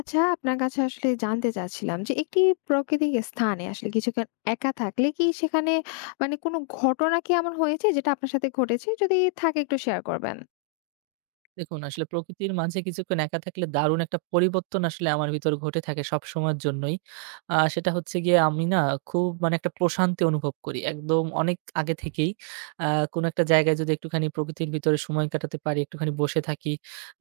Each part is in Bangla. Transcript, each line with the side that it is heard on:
left: আচ্ছা, আপনার কাছে আসলে জানতে চাচ্ছিলাম যে একটি প্রাকৃতিক স্থানে আসলে কিছুক্ষণ একা থাকলে কি সেখানে মানে কোনো ঘটনা কি এমন হয়েছে যেটা আপনার সাথে ঘটেছে? যদি থাকে একটু শেয়ার করবেন।
right: দেখুন আসলে প্রকৃতির মাঝে কিছুক্ষণ একা থাকলে দারুণ একটা পরিবর্তন আসলে আমার ভিতর ঘটে থাকে সবসময়ের জন্যই। সেটা হচ্ছে গিয়ে আমি না খুব মানে একটা প্রশান্তি অনুভব করি। একদম অনেক আগে থেকেই আ কোনো একটা জায়গায় যদি একটুখানি প্রকৃতির ভিতরে সময় কাটাতে পারি, একটুখানি বসে থাকি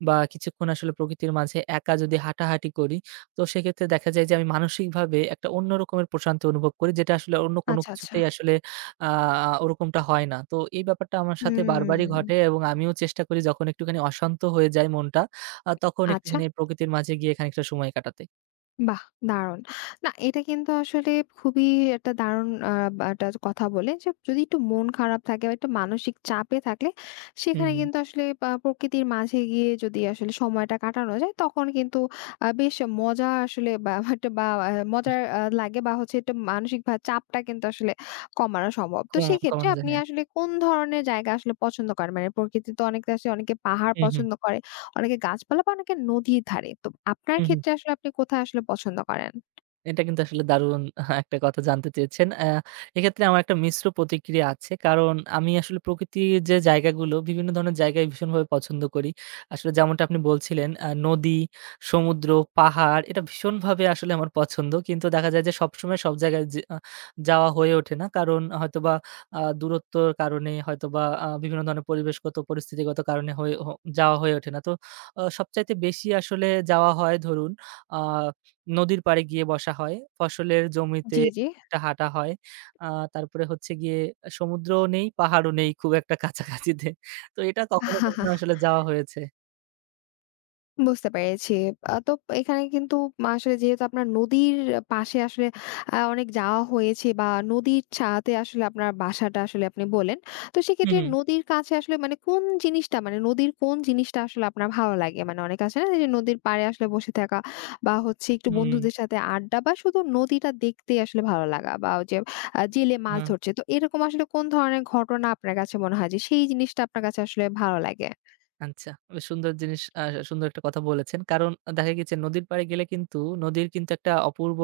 right: বা কিছুক্ষণ আসলে প্রকৃতির মাঝে একা যদি হাঁটাহাঁটি করি, তো সেক্ষেত্রে দেখা যায় যে আমি মানসিকভাবে একটা অন্য রকমের প্রশান্তি অনুভব করি যেটা আসলে অন্য কোনো
left: আচ্ছা, আচ্ছা।
right: কিছুতেই আসলে আ ওরকমটা হয় না। তো এই ব্যাপারটা আমার সাথে বারবারই ঘটে
left: হুম।
right: এবং আমিও চেষ্টা করি যখন একটুখানি অশান্ত হয়ে যায় মনটা, তখন
left: আচ্ছা।
right: একটুখানি প্রকৃতির মাঝে গিয়ে খানিকটা সময় কাটাতে।
left: বাহ! দারুণ। না, এটা কিন্তু আসলে খুবই একটা দারুণ বা একটা কথা বললেন যে যদি একটু মন খারাপ থাকে বা একটু মানসিক চাপে থাকলে
right: হুম,
left: সেখানে
right: হুম।
left: কিন্তু আসলে প্রকৃতির মাঝে গিয়ে যদি আসলে সময়টা কাটানো যায় তখন কিন্তু বেশ মজা আসলে বা বা একটা বা মজার লাগে বা হচ্ছে একটু মানসিক চাপটা কিন্তু আসলে কমানো সম্ভব। তো
right: কমা
left: সেক্ষেত্রে
right: কমানো যায়।
left: আপনি
right: হ্যাঁ।
left: আসলে কোন ধরনের জায়গা আসলে পছন্দ করেন? মানে প্রকৃতি তো অনেকে আসলে অনেকে পাহাড়
right: হু, হু।
left: পছন্দ করে। অনেকে গাছপালা বা অনেকে নদীর ধারে। তো আপনার
right: হু, হু।
left: ক্ষেত্রে আসলে আপনি কোথায় আসলে পছন্দ করেন?
right: এটা কিন্তু আসলে দারুণ একটা কথা জানতে চেয়েছেন। এক্ষেত্রে আমার একটা মিশ্র প্রতিক্রিয়া আছে। কারণ আমি আসলে প্রকৃতির যে জায়গাগুলো, বিভিন্ন ধরনের জায়গায় ভীষণভাবে পছন্দ করি। আসলে যেমনটা আপনি বলছিলেন নদী, সমুদ্র, পাহাড় এটা ভীষণভাবে আসলে আমার পছন্দ। কিন্তু দেখা যায় যে সবসময় সব জায়গায় যে যাওয়া হয়ে ওঠে না। কারণ হয়তোবা দূরত্বর কারণে হয়তোবা বিভিন্ন ধরনের পরিবেশগত, পরিস্থিতিগত কারণে হয়ে হ যাওয়া হয়ে ওঠে না। তো সবচাইতে বেশি আসলে যাওয়া হয় ধরুন আ নদীর পাড়ে গিয়ে বসা হয়। ফসলের জমিতে
left: জি, জি।
right: একটা হাঁটা হয়। আ তারপরে হচ্ছে গিয়ে সমুদ্রও নেই, পাহাড়ও নেই খুব একটা কাছাকাছিতে। তো এটা কখনো, কখনো আসলে যাওয়া হয়েছে।
left: বুঝতে পেরেছি। তো এখানে কিন্তু আসলে যেহেতু আপনার নদীর পাশে আসলে অনেক যাওয়া হয়েছে বা নদীর ছাতে আসলে আপনার বাসাটা আসলে আপনি বললেন। তো
right: হু,
left: সেক্ষেত্রে
right: হু।
left: নদীর কাছে আসলে মানে কোন জিনিসটা মানে নদীর কোন জিনিসটা আসলে আপনার ভালো লাগে? মানে অনেকে আছে না যে নদীর পাড়ে আসলে বসে থাকা বা হচ্ছে একটু
right: হুম,
left: বন্ধুদের
right: হুম।
left: সাথে আড্ডা বা শুধু নদীটা দেখতেই আসলে ভালো লাগা বা ওই যে জেলে মাছ
right: হ্যাঁ।
left: ধরছে। তো এরকম আসলে কোন ধরনের ঘটনা আপনার কাছে মনে হয় যে সেই জিনিসটা আপনার কাছে আসলে ভালো লাগে?
right: আচ্ছা। বেশ সুন্দর জিনিস সুন্দর একটা কথা বলেছেন। কারণ দেখা গেছে নদীর পাড়ে গেলে কিন্তু নদীর কিন্তু একটা অপূর্ব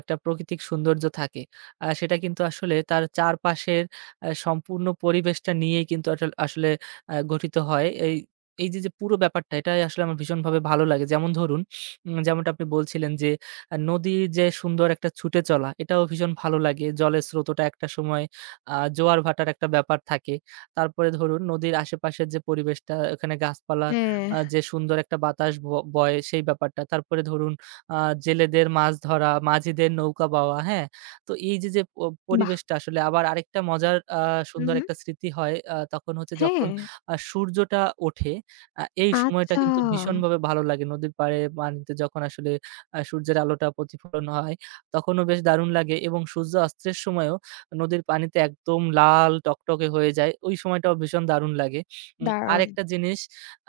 right: একটা প্রাকৃতিক সৌন্দর্য থাকে। সেটা কিন্তু আসলে তার চারপাশের সম্পূর্ণ পরিবেশটা নিয়েই কিন্তু আটল আসলে গঠিত হয়। এই এই যে, পুরো ব্যাপারটা এটাই আসলে আমার ভীষণভাবে ভালো লাগে। যেমন ধরুন যেমনটা আপনি বলছিলেন যে, নদীর যে সুন্দর একটা ছুটে চলা এটাও ভীষণ ভালো লাগে। জলের স্রোতটা একটা সময় জোয়ার ভাটার একটা ব্যাপার থাকে। তারপরে ধরুন নদীর আশেপাশের যে পরিবেশটা ওখানে গাছপালা
left: হ্যাঁ।
right: যে সুন্দর একটা বাতাস বয় সেই ব্যাপারটা। তারপরে ধরুন আ জেলেদের মাছ ধরা, মাঝিদের নৌকা বাওয়া, হ্যাঁ? তো এই যে, যে প
left: বাহ!
right: পরিবেশটা আসলে আবার আরেকটা মজার
left: হু,
right: সুন্দর
left: হু।
right: একটা স্মৃতি হয় তখন হচ্ছে যখন
left: হ্যাঁ।
right: সূর্যটা ওঠে। এই সময়টা
left: আচ্ছা,
right: কিন্তু ভীষণভাবে ভালো লাগে। নদীর পাড়ে পানিতে যখন আসলে সূর্যের আলোটা প্রতিফলন হয় তখনও বেশ দারুণ লাগে এবং সূর্য অস্তের সময়ও নদীর পানিতে একদম লাল টকটকে হয়ে যায়। ওই সময়টাও ভীষণ দারুণ লাগে।
left: দারুণ!
right: আরেকটা জিনিস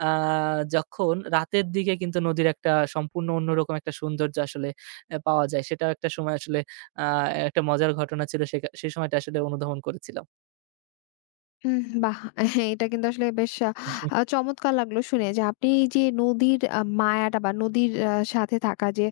right: আ যখন রাতের দিকে কিন্তু নদীর একটা সম্পূর্ণ অন্যরকম একটা সৌন্দর্য আসলে পাওয়া যায়। সেটাও একটা সময় আসলে আ একটা মজার ঘটনা ছিল। সেই সময়টা আসলে অনুধাবন করেছিলাম।
left: হুম, বাহ! এটা কিন্তু আসলে বেশ চমৎকার লাগলো শুনে যে আপনি এই যে নদীর মায়াটা বা নদীর সাথে থাকা যে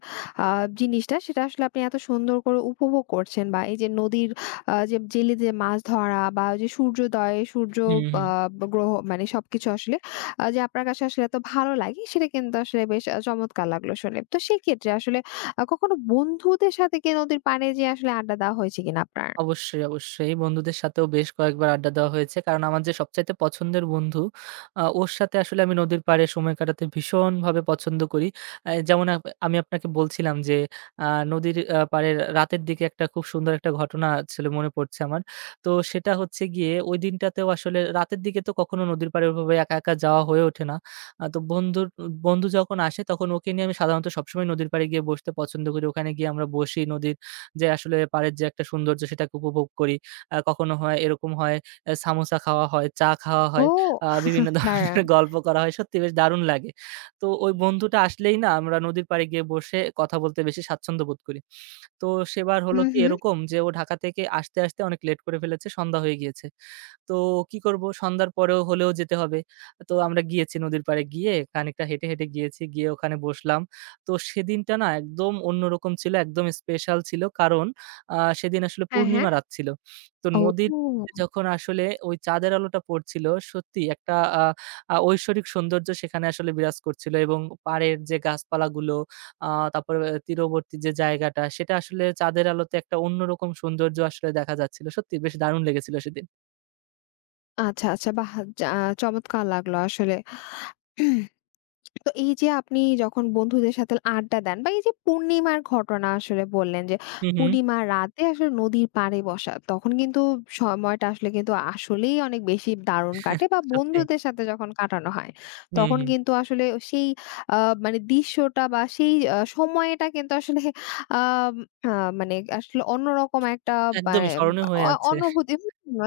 left: আ জিনিসটা সেটা আসলে আপনি এত সুন্দর করে উপভোগ করছেন বা এই যে নদীর যে জেলেদের মাছ ধরা বা ওই যে সূর্যোদয়, সূর্য
right: হুম,
left: আ
right: হুম।
left: গ্রহ মানে সবকিছু আসলে যে আপনার কাছে আসলে এত ভালো লাগে সেটা কিন্তু আসলে বেশ চমৎকার লাগলো শুনে। তো সেক্ষেত্রে আসলে কখনো বন্ধুদের সাথে কি নদীর পাড়ে যেয়ে আসলে আড্ডা দেওয়া হয়েছে কিনা আপনার?
right: অবশ্যই, অবশ্যই। বন্ধুদের সাথেও বেশ কয়েকবার আড্ডা দেওয়া হয়েছে। কারণ আমার যে সবচাইতে পছন্দের বন্ধু, ওর সাথে আসলে আমি নদীর পাড়ে সময় কাটাতে ভীষণভাবে পছন্দ করি। আ যেমন আপ আমি আপনাকে বলছিলাম যে, আ নদীর পাড়ে রাতের দিকে একটা খুব সুন্দর একটা ঘটনা ছিল মনে পড়ছে আমার। তো সেটা হচ্ছে গিয়ে ওই দিনটাতেও আসলে রাতের দিকে তো কখনো নদীর পাড়ে ওভাবে একা, একা যাওয়া হয়ে ওঠে না। তো বন্ধু যখন আসে তখন ওকে নিয়ে আমি সাধারণত সবসময় নদীর পাড়ে গিয়ে বসতে পছন্দ করি। ওখানে গিয়ে আমরা বসি নদীর যে আসলে পাড়ের যে একটা সৌন্দর্য সেটাকে উপভোগ করি। কখনো হয় এরকম হয় সামোসা খাওয়া হয়, চা খাওয়া
left: ও!
right: হয়, বিভিন্ন ধরনের
left: দাঁড়ান।
right: গল্প করা হয়। সত্যি বেশ দারুণ লাগে। তো ওই বন্ধুটা আসলেই না আমরা নদীর পাড়ে গিয়ে বসে কথা বলতে বেশি স্বাচ্ছন্দ্য বোধ করি। তো সেবার হলো
left: হুম,
right: কি
left: হুম।
right: এরকম যে ও ঢাকা থেকে আসতে, আসতে অনেক লেট করে ফেলেছে, সন্ধ্যা হয়ে গিয়েছে। তো কি করব? সন্ধ্যার পরেও হলেও যেতে হবে। তো আমরা গিয়েছি নদীর পাড়ে গিয়ে খানিকটা হেঁটে, হেঁটে গিয়েছি। গিয়ে ওখানে বসলাম। তো সেদিনটা না একদম অন্যরকম ছিল, একদম স্পেশাল ছিল। কারণ সেদিন আসলে
left: হ্যাঁ, হ্যাঁ।
right: পূর্ণিমা রাত ছিল। তো নদীর
left: ও!
right: যখন আসলে ওই চাঁদের আলোটা পড়ছিল, সত্যি একটা আ আ ঐশ্বরিক সৌন্দর্য সেখানে আসলে বিরাজ করছিল এবং পাড়ের যে গাছপালাগুলো, আ তারপরে তীরবর্তী যে জায়গাটা, সেটা আসলে চাঁদের আলোতে একটা অন্যরকম সৌন্দর্য আসলে দেখা যাচ্ছিল। সত্যি বেশ দারুণ লেগেছিল সেদিন।
left: আচ্ছা, আচ্ছা। বাহ! যা চমৎকার লাগলো আসলে। তো এই যে আপনি যখন বন্ধুদের সাথে আড্ডা দেন বা এই যে পূর্ণিমার ঘটনা আসলে বললেন যে
right: হু, হু।
left: পূর্ণিমার রাতে আসলে নদীর পাড়ে বসা তখন কিন্তু সময়টা আসলে কিন্তু আসলেই অনেক বেশি দারুণ কাটে বা
right: সত্যি।
left: বন্ধুদের সাথে যখন কাটানো হয়
right: হুম,
left: তখন
right: হুম।
left: কিন্তু আসলে সেই মানে দৃশ্যটা বা সেই সময়টা কিন্তু আসলে আহ, মানে আসলে অন্যরকম একটা
right: একদমই
left: মানে
right: স্মরণীয় হয়ে আছে।
left: অনুভূতি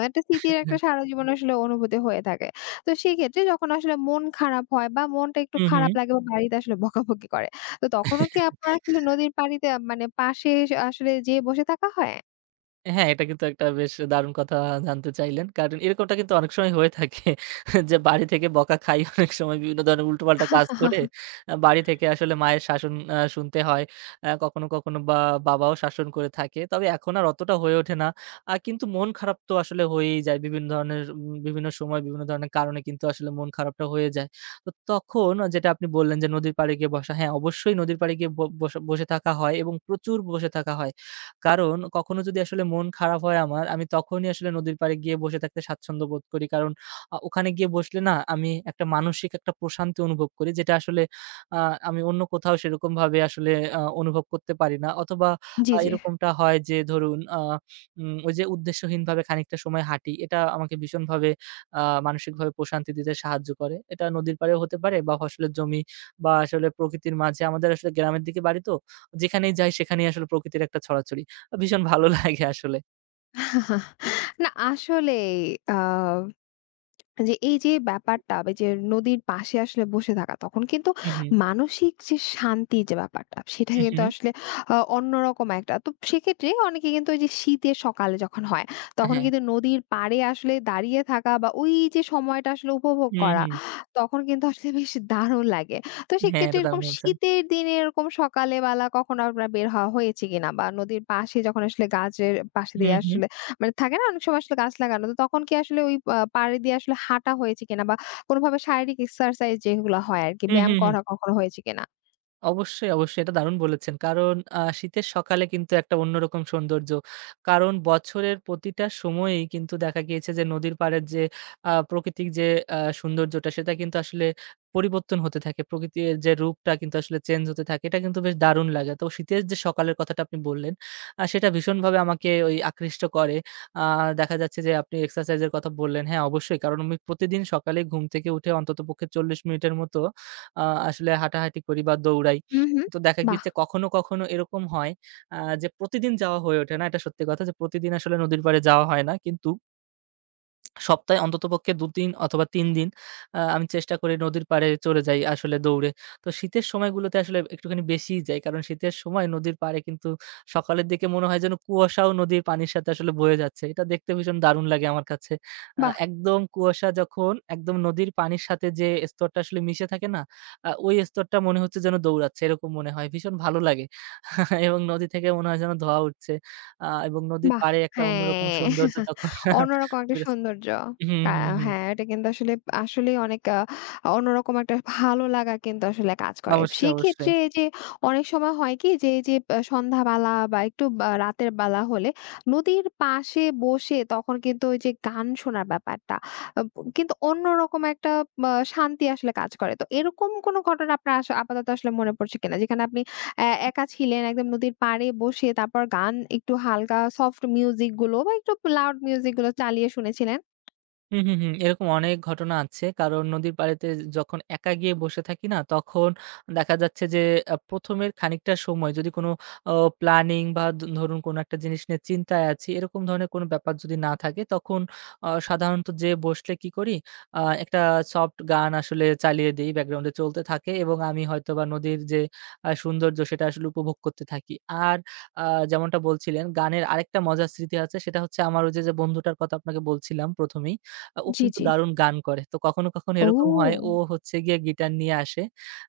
left: একটা স্মৃতির একটা সারা জীবন আসলে অনুভূতি হয়ে থাকে। তো সেক্ষেত্রে যখন আসলে মন খারাপ হয় বা মনটা একটু
right: হু, হু।
left: খারাপ লাগে বা বাড়িতে আসলে বকাবকি করে। তো তখনও কি আপনার আসলে নদীর পানিতে মানে পাশে আসলে যেয়ে বসে থাকা হয়?
right: হ্যাঁ, এটা কিন্তু একটা বেশ দারুণ কথা জানতে চাইলেন। কারণ এরকমটা কিন্তু অনেক সময় হয়ে থাকে যে বাড়ি থেকে বকা খাই, অনেক সময় বিভিন্ন ধরনের উল্টোপাল্টা কাজ করে বাড়ি থেকে আসলে মায়ের শাসন শুনতে হয়। কখনো, কখনো বা বাবাও শাসন করে থাকে। তবে এখন আর অতটা হয়ে ওঠে না। কিন্তু মন খারাপ তো আসলে হয়েই যায়। বিভিন্ন ধরনের বিভিন্ন সময় বিভিন্ন ধরনের কারণে কিন্তু আসলে মন খারাপটা হয়ে যায়। তো তখন যেটা আপনি বললেন যে নদীর পাড়ে গিয়ে বসা, হ্যাঁ অবশ্যই নদীর পাড়ে গিয়ে বসে বসে থাকা হয় এবং প্রচুর বসে থাকা হয়। কারণ কখনো যদি আসলে মন খারাপ হয় আমার, আমি তখনই আসলে নদীর পাড়ে গিয়ে বসে থাকতে স্বাচ্ছন্দ্য বোধ করি। কারণ ওখানে গিয়ে বসলে না আমি একটা মানসিক একটা প্রশান্তি অনুভব করি যেটা আসলে আ আমি অন্য কোথাও সেরকমভাবে আসলে অনুভব করতে পারি না। অথবা
left: জি, জি।
right: এরকমটা হয় যে ধরুন আ উম ওই যে উদ্দেশ্যহীনভাবে খানিকটা সময় হাঁটি, এটা আমাকে ভীষণভাবে আ মানসিকভাবে প্রশান্তি দিতে সাহায্য করে। এটা নদীর পাড়েও হতে পারে বা ফসলের জমি বা আসলে প্রকৃতির মাঝে। আমাদের আসলে গ্রামের দিকে বাড়ি তো, যেখানেই যাই সেখানেই আসলে প্রকৃতির একটা ছড়াছড়ি। ভীষণ ভালো লাগে আসলে।
left: না, আসলেই আ যে এই যে ব্যাপারটা বা যে নদীর পাশে আসলে বসে থাকা তখন কিন্তু
right: হু, হু,
left: মানসিক যে শান্তির যে ব্যাপারটা সেটা
right: হু,
left: কিন্তু
right: হু।
left: আসলে অন্যরকম একটা। তো সেক্ষেত্রে অনেকে কিন্তু ওই যে শীতের সকালে যখন হয় তখন
right: হ্যাঁ।
left: কিন্তু নদীর পাড়ে আসলে দাঁড়িয়ে থাকা বা ওই যে সময়টা আসলে উপভোগ
right: হু,
left: করা
right: হু।
left: তখন কিন্তু আসলে বেশ দারুণ লাগে। তো
right: হ্যাঁ,
left: সেক্ষেত্রে
right: এটা
left: এরকম
right: দারুণ বলছেন।
left: শীতের দিনে এরকম সকালে বেলা কখনো আপনার বের হওয়া হয়েছে কিনা বা নদীর পাশে যখন আসলে গাছের পাশে
right: হু,
left: দিয়ে
right: হু।
left: আসলে মানে থাকে না অনেক সময় আসলে গাছ লাগানো। তো তখন কি আসলে ওই পাড়ে দিয়ে আসলে হাঁটা হয়েছে কিনা বা কোনভাবে শারীরিক এক্সারসাইজ যেগুলো হয় আরকি
right: হু, হু,
left: ব্যায়াম
right: হু।
left: করা কখনো হয়েছে কিনা?
right: অবশ্যই, অবশ্যই। এটা দারুণ বলেছেন। কারণ শীতের সকালে কিন্তু একটা অন্যরকম সৌন্দর্য। কারণ বছরের প্রতিটা সময়েই কিন্তু দেখা গিয়েছে যে নদীর পাড়ের যে প্রকৃতিক যে সৌন্দর্যটা সেটা কিন্তু আসলে পরিবর্তন হতে থাকে। প্রকৃতির যে রূপটা কিন্তু আসলে চেঞ্জ হতে থাকে। এটা কিন্তু বেশ দারুণ লাগে। তো শীতের যে সকালের কথাটা আপনি বললেন, সেটা ভীষণভাবে আমাকে ওই আকৃষ্ট করে। আ দেখা যাচ্ছে যে আপনি এক্সারসাইজ এর কথা বললেন। হ্যাঁ, অবশ্যই। কারণ আমি প্রতিদিন সকালে ঘুম থেকে উঠে অন্ততপক্ষে ৪০ মিনিটের মতো আ আসলে হাঁটাহাঁটি করি বা দৌড়াই।
left: হু, হু।
right: তো দেখা
left: বাহ!
right: গিয়েছে কখনো, কখনো এরকম হয় আ যে প্রতিদিন যাওয়া হয়ে ওঠে না। এটা সত্যি কথা যে প্রতিদিন আসলে নদীর পাড়ে যাওয়া হয় না। কিন্তু সপ্তাহে অন্ততপক্ষে ২ দিন অথবা ৩ দিন আমি চেষ্টা করি নদীর পাড়ে চলে যাই আসলে দৌড়ে। তো শীতের সময়গুলোতে আসলে একটুখানি বেশিই যাই। কারণ শীতের সময় নদীর পাড়ে কিন্তু সকালের দিকে মনে হয় যেন কুয়াশাও নদীর পানির সাথে আসলে বয়ে যাচ্ছে। এটা দেখতে ভীষণ দারুণ লাগে আমার কাছে।
left: বাহ!
right: একদম কুয়াশা যখন একদম নদীর পানির সাথে যে স্তরটা আসলে মিশে থাকে না? ওই স্তরটা মনে হচ্ছে যেন দৌড়াচ্ছে এরকম মনে হয়। ভীষণ ভালো লাগে। এবং নদী থেকে মনে হয় যেন ধোঁয়া উঠছে। এবং নদীর
left: বাহ!
right: পাড়ে একটা অন্যরকম
left: হ্যাঁ,
right: সৌন্দর্য তখন
left: অন্যরকম একটা
right: বিরাজ।
left: সৌন্দর্য।
right: হুম,
left: কা
right: হুম, হুম।
left: হ্যাঁ, এটা কিন্তু আসলে আসলেই অনেক অন্যরকম একটা ভালো লাগা কিন্তু আসলে কাজ করে।
right: অবশ্যই, অবশ্যই।
left: সেক্ষেত্রে এই যে অনেক সময় হয় কি যে এই যে সন্ধ্যাবেলা বা একটু বা রাতের বেলা হলে নদীর পাশে বসে তখন কিন্তু ওই যে গান শোনার ব্যাপারটা আব কিন্তু অন্যরকম একটা শান্তি আসলে কাজ করে। তো এরকম কোনো ঘটনা আপনার আপাতত আসলে মনে পড়ছে কিনা? যেখানে আপনি একা ছিলেন একদম নদীর পাড়ে বসে তারপর গান একটু হালকা সফট মিউজিক গুলো বা একটু লাউড মিউজিক গুলো চালিয়ে শুনেছিলেন?
right: হুম, হুম, হুম। এরকম অনেক ঘটনা আছে। কারণ নদীর পাড়েতে যখন একা গিয়ে বসে থাকি না, তখন দেখা যাচ্ছে যে ১ম এর খানিকটা সময় যদি কোনো অ প্ল্যানিং বা ধরুন কোনো একটা জিনিস নিয়ে চিন্তায় আছি, এরকম ধরনের কোনো ব্যাপার যদি না থাকে, তখন সাধারণত যেয়ে বসলে কি করি, একটা সফট গান আসলে চালিয়ে দেই, ব্যাকগ্রাউন্ডে চলতে থাকে এবং আমি হয়তোবা নদীর যে সৌন্দর্য সেটা আসলে উপভোগ করতে থাকি। আর আ যেমনটা বলছিলেন, গানের আরেকটা মজার স্মৃতি আছে সেটা হচ্ছে আমার ওই যে, যে বন্ধুটার কথা আপনাকে বলছিলাম ১ম এই। ও
left: জি,
right: কিন্তু
left: জি।
right: দারুণ গান করে। তো কখনো, কখনো এরকম হয় ও
left: ও!
right: হচ্ছে গিয়ে গিটার নিয়ে আসে।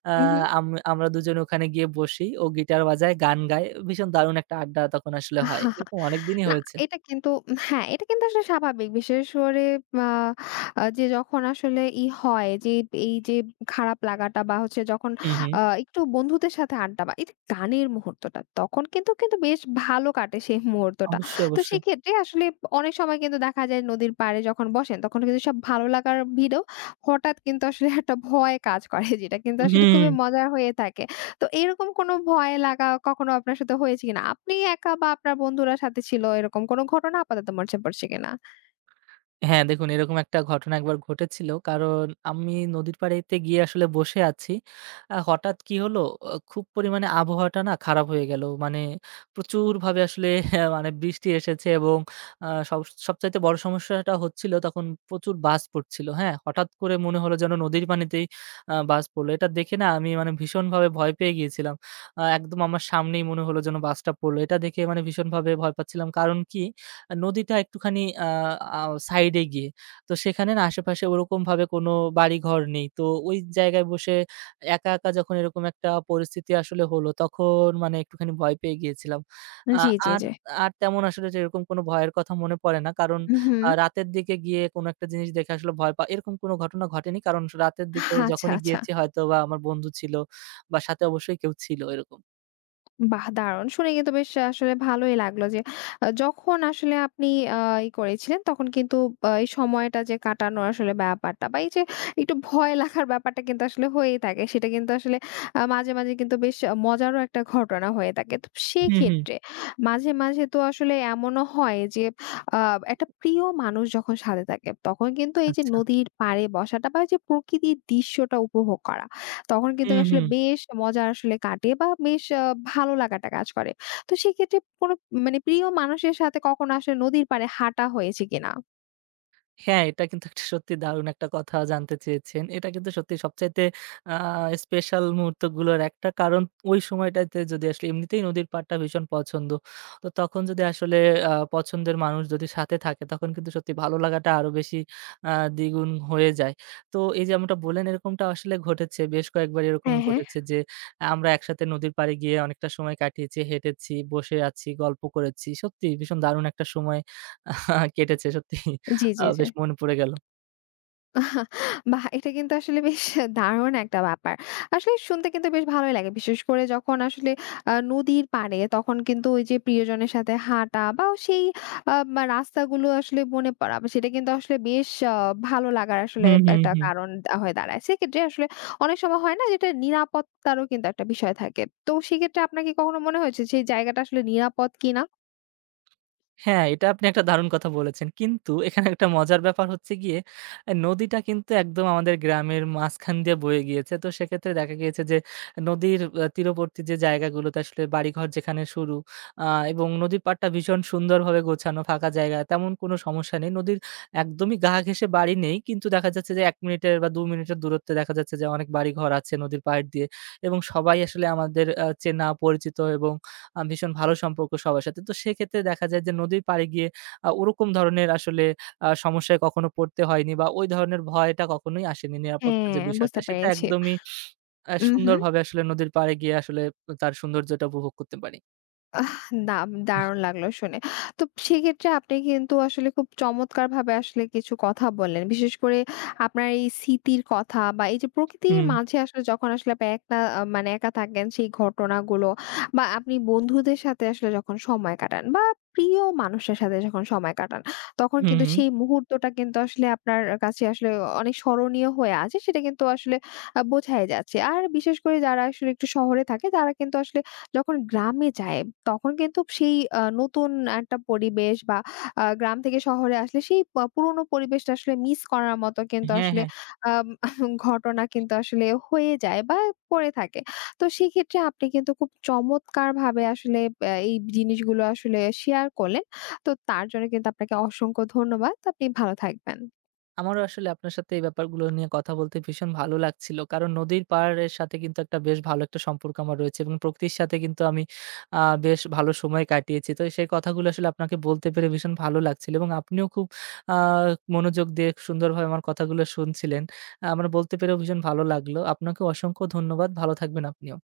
right: আ
left: উহু।
right: আম আমরা দুজনে ওখানে গিয়ে বসি। ও গিটার বাজায়, গান গায়। ভীষণ দারুণ একটা আড্ডা তখন আসলে হয়। এরকম অনেকদিনই
left: না,
right: হয়েছে।
left: এটা কিন্তু হ্যাঁ, এটা কিন্তু আসলে স্বাভাবিক। বিশেষ করে আ আ যে যখন আসলে হয় যে এই যে খারাপ লাগাটা বা হচ্ছে যখন
right: হুম, হুম।
left: একটু বন্ধুদের সাথে আড্ডা বা এই যে গানের মুহূর্তটা তখন কিন্তু বেশ ভালো কাটে সেই মুহূর্তটা।
right: অবশ্যই,
left: তো
right: অবশ্যই।
left: সেক্ষেত্রে আসলে অনেক সময় কিন্তু দেখা যায় নদীর পাড়ে যখন বসেন তখন কিন্তু সব ভালো লাগার ভিড়েও হঠাৎ কিন্তু আসলে একটা ভয় কাজ করে যেটা কিন্তু আসলে
right: হুম।
left: খুবই মজার হয়ে থাকে। তো এরকম কোনো ভয় লাগা কখনো আপনার সাথে হয়েছে কিনা? আপনি একা বা আপনার বন্ধুরা সাথে ছিল এরকম কোনো ঘটনা আপাতত মরচে পড়ছে কিনা?
right: হ্যাঁ, দেখুন এরকম একটা ঘটনা একবার ঘটেছিল। কারণ আমি নদীর পাড়েতে গিয়ে আসলে বসে আছি। হঠাৎ কি হলো, খুব পরিমাণে আবহাওয়াটা না খারাপ হয়ে গেল। মানে প্রচুরভাবে আসলে হ্যাঁ, মানে বৃষ্টি এসেছে এবং আ সব সবচাইতে বড় সমস্যাটা হচ্ছিল তখন প্রচুর বাজ পড়ছিল। হ্যাঁ? হঠাৎ করে মনে হলো যেন নদীর পানিতেই বাজ পড়ল। এটা দেখে না আমি মানে ভীষণভাবে ভয় পেয়ে গিয়েছিলাম। একদম আমার সামনেই মনে হলো যেন বাজটা পড়ল। এটা দেখে মানে ভীষণভাবে ভয় পাচ্ছিলাম। কারণ কি নদীটা একটুখানি আ আ সাইডে গিয়ে। তো সেখানে না আশেপাশে ওরকমভাবে কোনো বাড়িঘর নেই। তো ওই জায়গায় বসে একা, একা যখন এরকম একটা পরিস্থিতি আসলে হলো তখন মানে একটুখানি ভয় পেয়ে গিয়েছিলাম। আ
left: জি, জি,
right: আর
left: জি।
right: আর তেমন আসলে সেরকম কোনো ভয়ের কথা মনে পড়ে না। কারণ
left: হুম।
right: রাতের দিকে গিয়ে কোনো একটা জিনিস দেখে আসলে ভয় এরকম কোনো ঘটনা ঘটেনি। কারণ রাতের দিকে
left: আচ্ছা,
right: যখনই
left: আচ্ছা।
right: গিয়েছি হয়তোবা আমার বন্ধু ছিল বা সাথে অবশ্যই কেউ ছিল এরকম।
left: বাহ! দারুণ। শুনে কিন্তু বেশ আসলে ভালোই লাগলো যে যখন আসলে আপনি আ করেছিলেন তখন কিন্তু এই সময়টা যে কাটানো আসলে ব্যাপারটা বা এই যে একটু ভয় লাগার ব্যাপারটা কিন্তু আসলে হয়েই থাকে। সেটা কিন্তু আসলে মাঝে, মাঝে কিন্তু বেশ মজারও একটা ঘটনা হয়ে থাকে। তো
right: হুম, হুম।
left: সেক্ষেত্রে মাঝে, মাঝে তো আসলে এমনও হয় যে আ একটা প্রিয় মানুষ যখন সাথে থাকে তখন কিন্তু এই যে
right: আচ্ছা।
left: নদীর পাড়ে বসাটা বা এই যে প্রকৃতির দৃশ্যটা উপভোগ করা তখন কিন্তু
right: হুম,
left: আসলে
right: হুম।
left: বেশ মজা আসলে কাটে বা বেশ ভালো লাগাটা কাজ করে। তো সেক্ষেত্রে কোনো মানে প্রিয় মানুষের সাথে কখনো আসলে নদীর পাড়ে হাঁটা হয়েছে কিনা?
right: হ্যাঁ, এটা কিন্তু একটা সত্যি দারুণ একটা কথা জানতে চেয়েছেন। এটা কিন্তু সত্যি সবচাইতে আ স্পেশাল মুহূর্তগুলোর একটা। কারণ ওই সময়টাতে যদি আসলে এমনিতেই নদীর পাড়টা ভীষণ পছন্দ। তো তখন যদি আসলে পছন্দের মানুষ যদি সাথে থাকে তখন কিন্তু সত্যি ভালো লাগাটা আরো বেশি দ্বিগুণ হয়ে যায়। তো এই যে যেমনটা বললেন এরকমটা আসলে ঘটেছে। বেশ কয়েকবার এরকম
left: হ্যাঁ, হ্যাঁ।
right: ঘটেছে যে আমরা একসাথে নদীর পাড়ে গিয়ে অনেকটা সময় কাটিয়েছি, হেঁটেছি, বসে আছি, গল্প করেছি। সত্যি ভীষণ দারুণ একটা সময় কেটেছে সত্যি।
left: জি, জি, জি।
right: বেশ মনে পড়ে গেল।
left: বাহ! এটা কিন্তু আসলে বেশ দারুণ একটা ব্যাপার। আসলে শুনতে কিন্তু বেশ ভালোই লাগে। বিশেষ করে যখন আসলে নদীর পাড়ে তখন কিন্তু ওই যে প্রিয়জনের সাথে হাঁটা বা সেই রাস্তাগুলো আসলে মনে পড়া বা সেটা কিন্তু আসলে বেশ ভালো লাগার আসলে
right: হুম, হুম,
left: একটা
right: হুম।
left: কারণ হয়ে দাঁড়ায়। সেক্ষেত্রে আসলে অনেক সময় হয় না যে এটা নিরাপত্তারও কিন্তু একটা বিষয় থাকে। তো সেক্ষেত্রে আপনার কি কখনো মনে হয়েছে সেই জায়গাটা আসলে নিরাপদ কিনা?
right: হ্যাঁ, এটা আপনি একটা দারুণ কথা বলেছেন। কিন্তু এখানে একটা মজার ব্যাপার হচ্ছে গিয়ে এ নদীটা কিন্তু একদম আমাদের গ্রামের মাঝখান দিয়ে বয়ে গিয়েছে। তো সেক্ষেত্রে দেখা গিয়েছে যে নদীর তীরবর্তী যে জায়গাগুলোতে আসলে বাড়িঘর যেখানে শুরু, আ এবং নদীর পাড়টা ভীষণ সুন্দরভাবে গোছানো ফাঁকা জায়গা। তেমন কোনো সমস্যা নেই। নদীর একদমই গা ঘেঁষে বাড়ি নেই। কিন্তু দেখা যাচ্ছে যে ১ মিনিটের বা ২ মিনিটের দূরত্বে দেখা যাচ্ছে যে অনেক বাড়িঘর আছে নদীর পাড় দিয়ে এবং সবাই আসলে আমাদের চেনা পরিচিত এবং ভীষণ ভালো সম্পর্ক সবার সাথে। তো সেক্ষেত্রে দেখা যায় যে নদীর পাড়ে গিয়ে ওরকম ধরনের আসলে সমস্যায় কখনো পড়তে হয়নি বা ওই ধরনের ভয়টা কখনোই আসেনি। নিরাপত্তার যে
left: হ্যাঁ,
right: বিষয়টা
left: বুঝতে
right: সেটা
left: পেরেছি।
right: একদমই
left: উহু।
right: সুন্দরভাবে আসলে নদীর পাড়ে গিয়ে আসলে তার সৌন্দর্যটা উপভোগ করতে পারি।
left: না, দারুণ লাগলো শুনে। তো সেক্ষেত্রে আপনি কিন্তু আসলে খুব চমৎকারভাবে আসলে কিছু কথা বললেন। বিশেষ করে আপনার এই স্মৃতির কথা বা এই যে প্রকৃতির
right: হুম,
left: মাঝে আসলে যখন আসলে আপনি একটা মানে একা থাকেন সেই ঘটনাগুলো বা আপনি বন্ধুদের সাথে আসলে যখন সময় কাটান বা প্রিয় মানুষের সাথে যখন সময় কাটান, তখন
right: হুম,
left: কিন্তু
right: হুম।
left: সেই মুহূর্তটা কিন্তু আসলে আপনার কাছে আসলে অনেক স্মরণীয় হয়ে আছে। সেটা কিন্তু আসলে বোঝাই যাচ্ছে। আর বিশেষ করে যারা আসলে একটু শহরে থাকে তারা কিন্তু আসলে যখন গ্রামে যায় তখন কিন্তু সেই নতুন একটা পরিবেশ বা গ্রাম থেকে শহরে আসলে সেই পুরোনো পরিবেশটা আসলে মিস করার মতো কিন্তু
right: হ্যাঁ,
left: আসলে
right: হ্যাঁ।
left: আম ঘটনা কিন্তু আসলে হয়ে যায় বা পড়ে থাকে। তো সেক্ষেত্রে আপনি কিন্তু খুব চমৎকারভাবে আসলে এই জিনিসগুলো আসলে শেয়ার করলেন। তো তার জন্য কিন্তু আপনাকে অসংখ্য ধন্যবাদ। আপনি ভালো থাকবেন।
right: আমারও আসলে আপনার সাথে এই ব্যাপারগুলো নিয়ে কথা বলতে ভীষণ ভালো লাগছিল। কারণ নদীর পাড়ের সাথে কিন্তু একটা বেশ ভালো একটা সম্পর্ক আমার রয়েছে এবং প্রকৃতির সাথে কিন্তু আমি আ বেশ ভালো সময় কাটিয়েছি। তো সেই কথাগুলো আসলে আপনাকে বলতে পেরে ভীষণ ভালো লাগছিল এবং আপনিও খুব আ মনোযোগ দিয়ে সুন্দরভাবে আমার কথাগুলো শুনছিলেন। আমার বলতে পেরেও ভীষণ ভালো লাগলো। আপনাকে অসংখ্য ধন্যবাদ। ভালো থাকবেন আপনিও।